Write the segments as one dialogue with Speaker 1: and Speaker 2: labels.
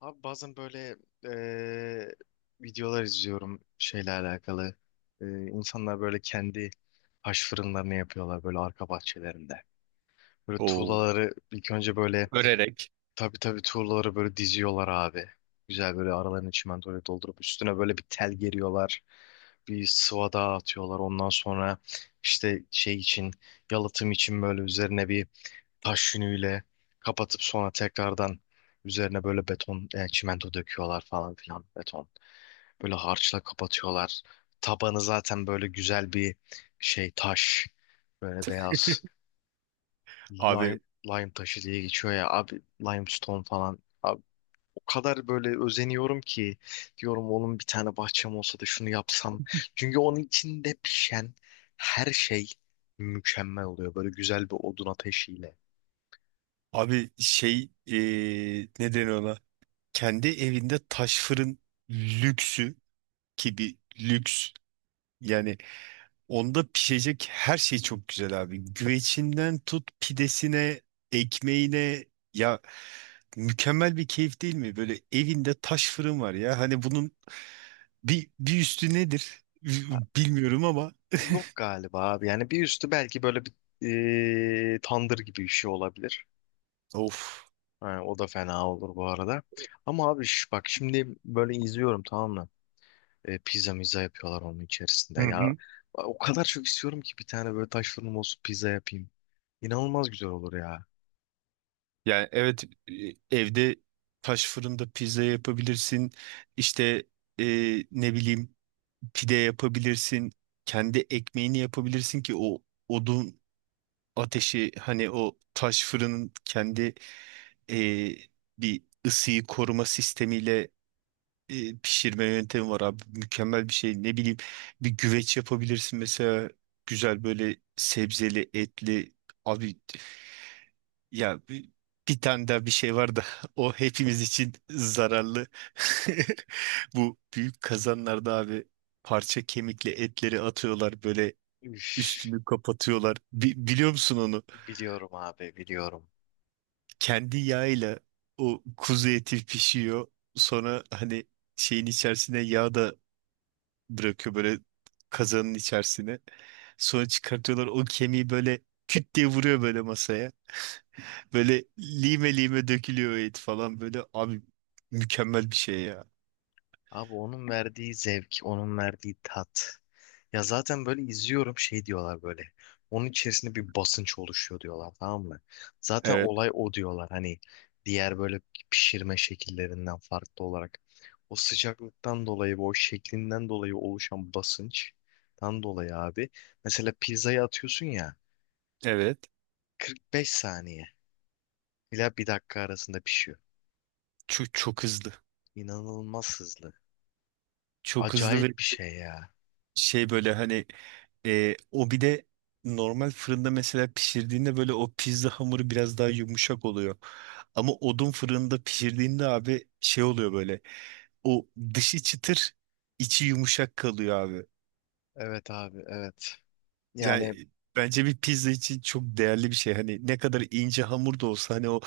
Speaker 1: Abi bazen böyle eee, videolar izliyorum şeyle alakalı. İnsanlar böyle kendi taş fırınlarını yapıyorlar böyle arka bahçelerinde. Böyle
Speaker 2: O
Speaker 1: tuğlaları ilk önce böyle
Speaker 2: örerek.
Speaker 1: tabii tabii tuğlaları böyle diziyorlar abi. Güzel böyle aralarını çimentoyla doldurup üstüne böyle bir tel geriyorlar. Bir sıvada atıyorlar. Ondan sonra işte şey için yalıtım için böyle üzerine bir taş yünüyle kapatıp sonra tekrardan üzerine böyle beton, çimento döküyorlar falan filan beton. Böyle harçla kapatıyorlar. Tabanı zaten böyle güzel bir şey taş. Böyle beyaz
Speaker 2: Abi
Speaker 1: lime, lime taşı diye geçiyor ya abi limestone falan. Abi, o kadar böyle özeniyorum ki diyorum onun bir tane bahçem olsa da şunu yapsam. Çünkü onun içinde pişen her şey mükemmel oluyor. Böyle güzel bir odun ateşiyle.
Speaker 2: abi şey ne deniyor ona? Kendi evinde taş fırın lüksü ki bir lüks yani onda pişecek her şey çok güzel abi. Güvecinden tut pidesine, ekmeğine ya mükemmel bir keyif değil mi? Böyle evinde taş fırın var ya. Hani bunun bir üstü nedir? Bilmiyorum ama
Speaker 1: Yok galiba abi. Yani bir üstü belki böyle bir tandır gibi bir şey olabilir.
Speaker 2: of.
Speaker 1: Ha, o da fena olur bu arada. Ama abi şu, bak şimdi böyle izliyorum, tamam mı? Pizza miza yapıyorlar onun içerisinde. Ya o kadar çok istiyorum ki bir tane böyle taş fırınım olsun, pizza yapayım. İnanılmaz güzel olur ya.
Speaker 2: Yani evet e, evde taş fırında pizza yapabilirsin. İşte e, ne bileyim pide yapabilirsin. Kendi ekmeğini yapabilirsin ki o odun ateşi hani o taş fırının kendi e, bir ısıyı koruma sistemiyle pişirme yöntemi var abi. Mükemmel bir şey. Ne bileyim bir güveç yapabilirsin mesela güzel böyle sebzeli etli abi ya bir tane daha bir şey var da o hepimiz için zararlı. Bu büyük kazanlarda abi parça kemikle etleri atıyorlar böyle
Speaker 1: Üf.
Speaker 2: üstünü kapatıyorlar. Biliyor musun onu?
Speaker 1: Biliyorum abi, biliyorum.
Speaker 2: Kendi yağıyla o kuzu eti pişiyor. Sonra hani şeyin içerisine yağ da bırakıyor böyle kazanın içerisine. Sonra çıkartıyorlar o kemiği böyle küt diye vuruyor böyle masaya. Böyle lime lime dökülüyor o et falan böyle abi mükemmel bir şey ya.
Speaker 1: Abi onun verdiği zevk, onun verdiği tat. Ya zaten böyle izliyorum, şey diyorlar böyle. Onun içerisinde bir basınç oluşuyor diyorlar, tamam mı? Zaten
Speaker 2: Evet,
Speaker 1: olay o diyorlar hani, diğer böyle pişirme şekillerinden farklı olarak. O sıcaklıktan dolayı ve o şeklinden dolayı oluşan basınçtan dolayı abi. Mesela pizzayı atıyorsun ya,
Speaker 2: evet.
Speaker 1: 45 saniye ila bir dakika arasında pişiyor.
Speaker 2: Çok çok hızlı.
Speaker 1: İnanılmaz hızlı.
Speaker 2: Çok hızlı ve
Speaker 1: Acayip bir şey ya.
Speaker 2: şey böyle hani o bir de normal fırında mesela pişirdiğinde böyle o pizza hamuru biraz daha yumuşak oluyor. Ama odun fırında pişirdiğinde abi şey oluyor böyle. O dışı çıtır, içi yumuşak kalıyor abi.
Speaker 1: Evet abi, evet. Yani
Speaker 2: Yani bence bir pizza için çok değerli bir şey. Hani ne kadar ince hamur da olsa hani o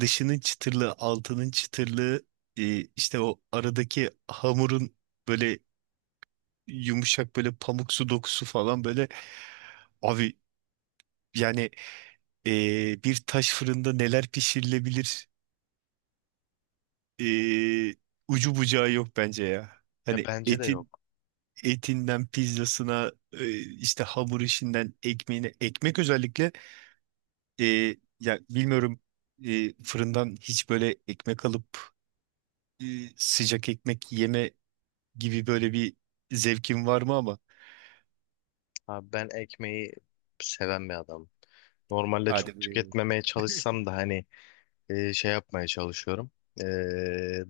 Speaker 2: dışının çıtırlı, altının çıtırlı, işte o aradaki hamurun böyle yumuşak böyle pamuksu dokusu falan böyle abi yani bir taş fırında neler pişirilebilir e, ucu bucağı yok bence ya.
Speaker 1: ya
Speaker 2: Hani
Speaker 1: bence de yok.
Speaker 2: etinden pizzasına işte hamur işinden ekmeğine ekmek özellikle ya bilmiyorum fırından hiç böyle ekmek alıp e, sıcak ekmek yeme gibi böyle bir zevkin var mı ama?
Speaker 1: Abi ben ekmeği seven bir adam. Normalde
Speaker 2: Hadi
Speaker 1: çok
Speaker 2: buyurun.
Speaker 1: tüketmemeye çalışsam da hani şey yapmaya çalışıyorum. E,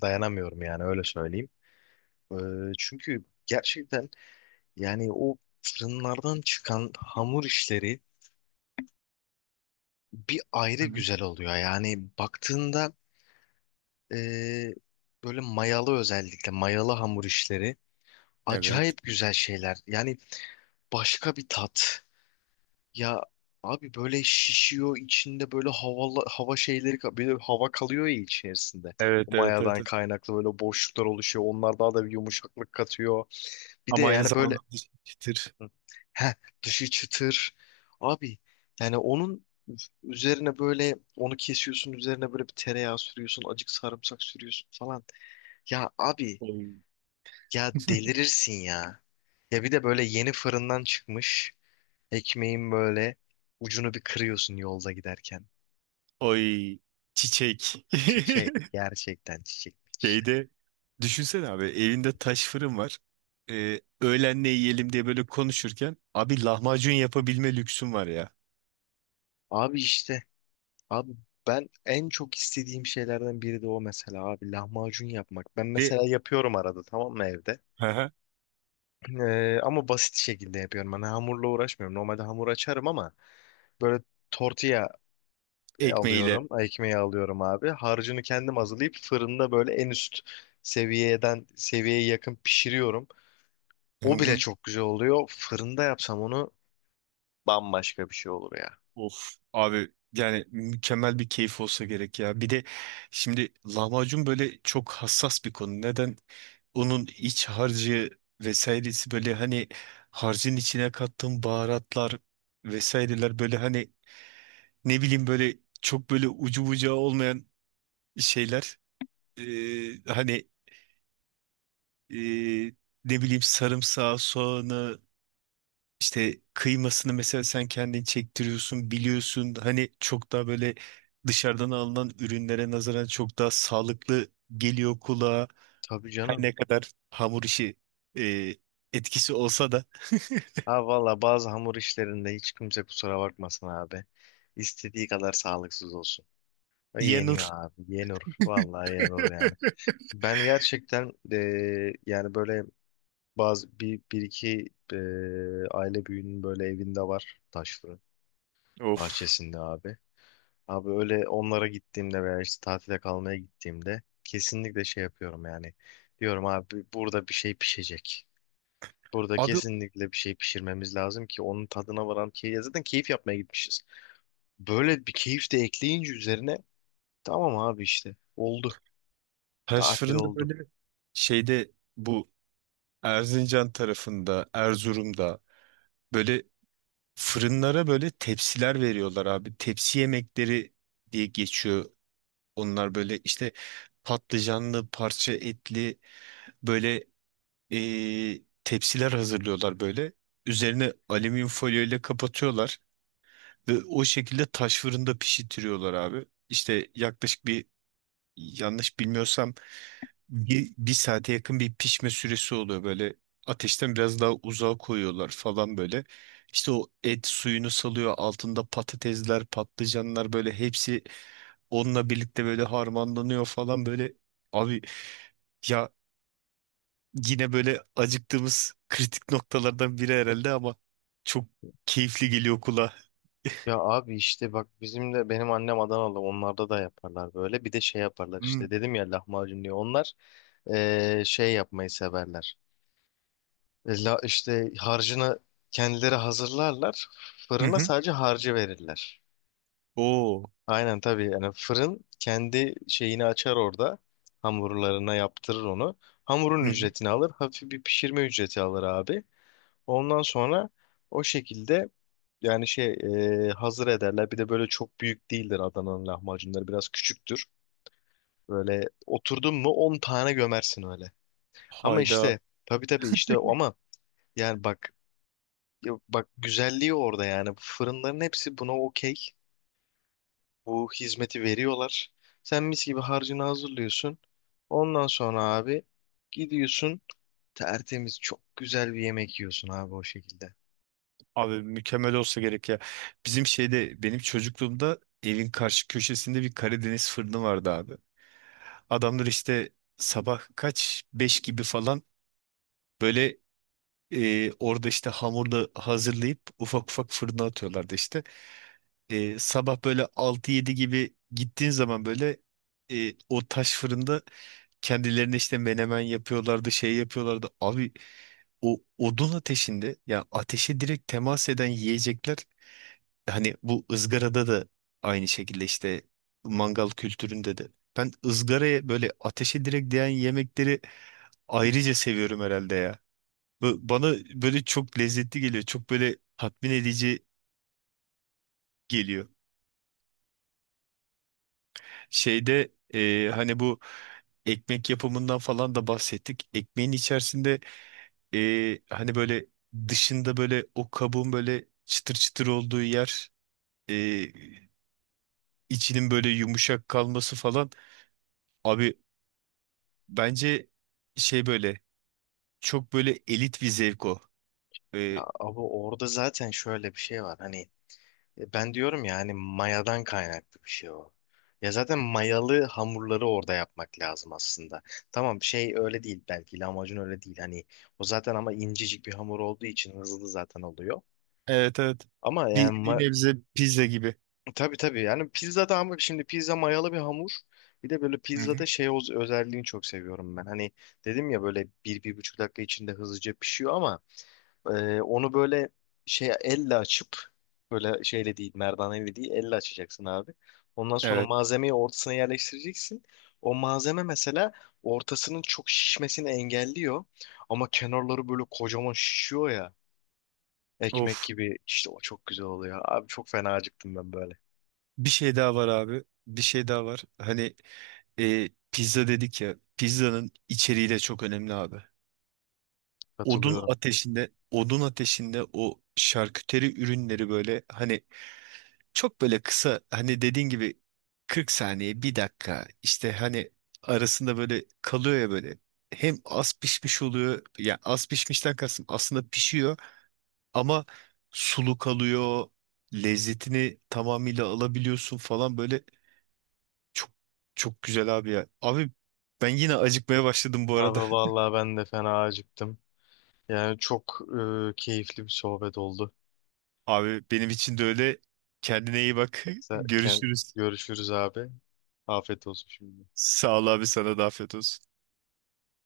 Speaker 1: dayanamıyorum yani, öyle söyleyeyim. E, çünkü gerçekten yani o fırınlardan çıkan hamur işleri bir ayrı
Speaker 2: Hı hı.
Speaker 1: güzel oluyor. Yani baktığında e, böyle mayalı, özellikle mayalı hamur işleri
Speaker 2: Evet.
Speaker 1: acayip güzel şeyler. Yani başka bir tat. Ya abi böyle şişiyor içinde böyle havalı, hava şeyleri böyle hava kalıyor ya içerisinde. O
Speaker 2: Evet, evet, evet,
Speaker 1: mayadan
Speaker 2: evet.
Speaker 1: kaynaklı böyle boşluklar oluşuyor. Onlar daha da bir yumuşaklık katıyor. Bir de
Speaker 2: Ama aynı
Speaker 1: yani
Speaker 2: zamanda
Speaker 1: böyle,
Speaker 2: çıtır.
Speaker 1: hı. heh, Dışı çıtır. Abi yani onun üzerine böyle, onu kesiyorsun, üzerine böyle bir tereyağı sürüyorsun, acık sarımsak sürüyorsun falan. Ya abi ya delirirsin ya. Ya bir de böyle yeni fırından çıkmış. Ekmeğin böyle ucunu bir kırıyorsun yolda giderken.
Speaker 2: Oy, çiçek.
Speaker 1: Çiçek, gerçekten çiçekmiş, ya.
Speaker 2: Şeyde düşünsene abi elinde taş fırın var. Öğlen ne yiyelim diye böyle konuşurken abi lahmacun yapabilme lüksün var ya.
Speaker 1: Abi işte abi ben en çok istediğim şeylerden biri de o mesela abi, lahmacun yapmak. Ben
Speaker 2: Ve.
Speaker 1: mesela yapıyorum arada, tamam mı, evde.
Speaker 2: Hı hı.
Speaker 1: Ama basit şekilde yapıyorum. Hani hamurla uğraşmıyorum. Normalde hamur açarım ama böyle tortilla
Speaker 2: Ekmeğiyle.
Speaker 1: alıyorum, ekmeği alıyorum abi. Harcını kendim hazırlayıp fırında böyle en üst seviyeden, seviyeye yakın pişiriyorum. O bile çok güzel oluyor. Fırında yapsam onu bambaşka bir şey olur ya.
Speaker 2: Of abi yani mükemmel bir keyif olsa gerek ya. Bir de şimdi lahmacun böyle çok hassas bir konu. Neden? Onun iç harcı vesairesi böyle hani harcın içine kattığım baharatlar vesaireler böyle hani ne bileyim böyle çok böyle ucu bucağı olmayan şeyler. Hani ee, ne bileyim sarımsağı, soğanı İşte kıymasını mesela sen kendin çektiriyorsun, biliyorsun. Hani çok daha böyle dışarıdan alınan ürünlere nazaran çok daha sağlıklı geliyor kulağa.
Speaker 1: Tabii
Speaker 2: Her
Speaker 1: canım.
Speaker 2: ne kadar hamur işi e, etkisi olsa da
Speaker 1: Ha valla bazı hamur işlerinde hiç kimse kusura bakmasın abi. İstediği kadar sağlıksız olsun. O yeniyor
Speaker 2: yenur.
Speaker 1: abi. Yenir. Vallahi yenir yani. Ben gerçekten yani böyle bazı bir iki aile büyüğünün böyle evinde var taş fırın,
Speaker 2: Of.
Speaker 1: bahçesinde abi. Abi öyle onlara gittiğimde veya işte tatile kalmaya gittiğimde kesinlikle şey yapıyorum yani. Diyorum abi, burada bir şey pişecek. Burada
Speaker 2: Abi
Speaker 1: kesinlikle bir şey pişirmemiz lazım ki onun tadına varan, ki ya zaten keyif yapmaya gitmişiz. Böyle bir keyif de ekleyince üzerine, tamam abi işte, oldu.
Speaker 2: taş
Speaker 1: Tatil
Speaker 2: fırında
Speaker 1: oldu.
Speaker 2: böyle şeyde bu Erzincan tarafında, Erzurum'da böyle fırınlara böyle tepsiler veriyorlar abi. Tepsi yemekleri diye geçiyor. Onlar böyle işte patlıcanlı, parça etli böyle tepsiler hazırlıyorlar böyle. Üzerine alüminyum folyo ile kapatıyorlar ve o şekilde taş fırında pişirtiyorlar abi. İşte yaklaşık bir yanlış bilmiyorsam bir saate yakın bir pişme süresi oluyor böyle. Ateşten biraz daha uzağa koyuyorlar falan böyle. İşte o et suyunu salıyor. Altında patatesler, patlıcanlar böyle hepsi onunla birlikte böyle harmanlanıyor falan böyle. Abi ya yine böyle acıktığımız kritik noktalardan biri herhalde ama çok keyifli geliyor kulağa.
Speaker 1: Ya abi işte bak, bizim de, benim annem Adanalı, onlarda da yaparlar böyle. Bir de şey yaparlar
Speaker 2: Hmm.
Speaker 1: işte, dedim ya lahmacun diye. Onlar Şey yapmayı severler. E, La, işte harcını kendileri hazırlarlar.
Speaker 2: Hı
Speaker 1: Fırına
Speaker 2: hı.
Speaker 1: sadece harcı verirler.
Speaker 2: Oo.
Speaker 1: Aynen tabii, yani fırın kendi şeyini açar orada. Hamurlarına yaptırır onu.
Speaker 2: Hı
Speaker 1: Hamurun
Speaker 2: hı.
Speaker 1: ücretini alır. Hafif bir pişirme ücreti alır abi. Ondan sonra o şekilde yani şey, hazır ederler. Bir de böyle çok büyük değildir Adana'nın lahmacunları. Biraz küçüktür. Böyle oturdun mu 10 tane gömersin öyle. Ama
Speaker 2: Hayda.
Speaker 1: işte tabii tabii işte ama, yani bak, ya bak, güzelliği orada yani. Fırınların hepsi buna okey. Bu hizmeti veriyorlar. Sen mis gibi harcını hazırlıyorsun. Ondan sonra abi gidiyorsun, tertemiz çok güzel bir yemek yiyorsun abi o şekilde.
Speaker 2: Abi mükemmel olsa gerek ya. Bizim şeyde benim çocukluğumda evin karşı köşesinde bir Karadeniz fırını vardı abi. Adamlar işte sabah kaç? Beş gibi falan böyle orada işte hamurla hazırlayıp ufak ufak fırına atıyorlardı işte. Sabah böyle altı yedi gibi gittiğin zaman böyle o taş fırında kendilerine işte menemen yapıyorlardı, şey yapıyorlardı. Abi o odun ateşinde ya ateşe direkt temas eden yiyecekler hani bu ızgarada da aynı şekilde işte mangal kültüründe de. Ben ızgaraya böyle ateşe direkt değen yemekleri ayrıca seviyorum herhalde ya. Bana böyle çok lezzetli geliyor. Çok böyle tatmin edici geliyor. Şeyde hani bu ekmek yapımından falan da bahsettik. Ekmeğin içerisinde hani böyle dışında böyle o kabuğun böyle çıtır çıtır olduğu yer, e, içinin böyle yumuşak kalması falan. Abi bence şey böyle çok böyle elit bir zevk o. E,
Speaker 1: Ya abi orada zaten şöyle bir şey var hani, ben diyorum ya hani mayadan kaynaklı bir şey o. Ya zaten mayalı hamurları orada yapmak lazım aslında. Tamam, şey öyle değil belki, lahmacun öyle değil hani, o zaten ama incecik bir hamur olduğu için hızlı zaten oluyor.
Speaker 2: evet, evet.
Speaker 1: Ama
Speaker 2: Bir
Speaker 1: yani
Speaker 2: nebze pizza gibi.
Speaker 1: tabii tabii yani pizza da, ama şimdi pizza mayalı bir hamur. Bir de böyle
Speaker 2: Hı hı.
Speaker 1: pizzada şey, o özelliğini çok seviyorum ben. Hani dedim ya, böyle bir, bir buçuk dakika içinde hızlıca pişiyor ama onu böyle şey elle açıp, böyle şeyle değil, merdaneyle değil, elle açacaksın abi. Ondan sonra
Speaker 2: Evet.
Speaker 1: malzemeyi ortasına yerleştireceksin. O malzeme mesela ortasının çok şişmesini engelliyor. Ama kenarları böyle kocaman şişiyor ya. Ekmek
Speaker 2: Of.
Speaker 1: gibi işte, o çok güzel oluyor. Abi çok fena acıktım ben böyle.
Speaker 2: Bir şey daha var abi. Bir şey daha var. Hani pizza dedik ya. Pizzanın içeriği de çok önemli abi.
Speaker 1: Katılıyorum.
Speaker 2: Odun ateşinde o şarküteri ürünleri böyle hani çok böyle kısa hani dediğin gibi 40 saniye bir dakika işte hani arasında böyle kalıyor ya böyle hem az pişmiş oluyor yani az pişmişten kastım aslında pişiyor ama sulu kalıyor lezzetini tamamıyla alabiliyorsun falan böyle çok çok güzel abi ya abi ben yine acıkmaya başladım bu
Speaker 1: Abi
Speaker 2: arada.
Speaker 1: vallahi ben de fena acıktım. Yani çok keyifli bir sohbet oldu.
Speaker 2: Abi benim için de öyle. Kendine iyi bak.
Speaker 1: Sen, kend-
Speaker 2: Görüşürüz.
Speaker 1: Görüşürüz abi. Afiyet olsun şimdi.
Speaker 2: Sağ ol abi sana da afiyet olsun.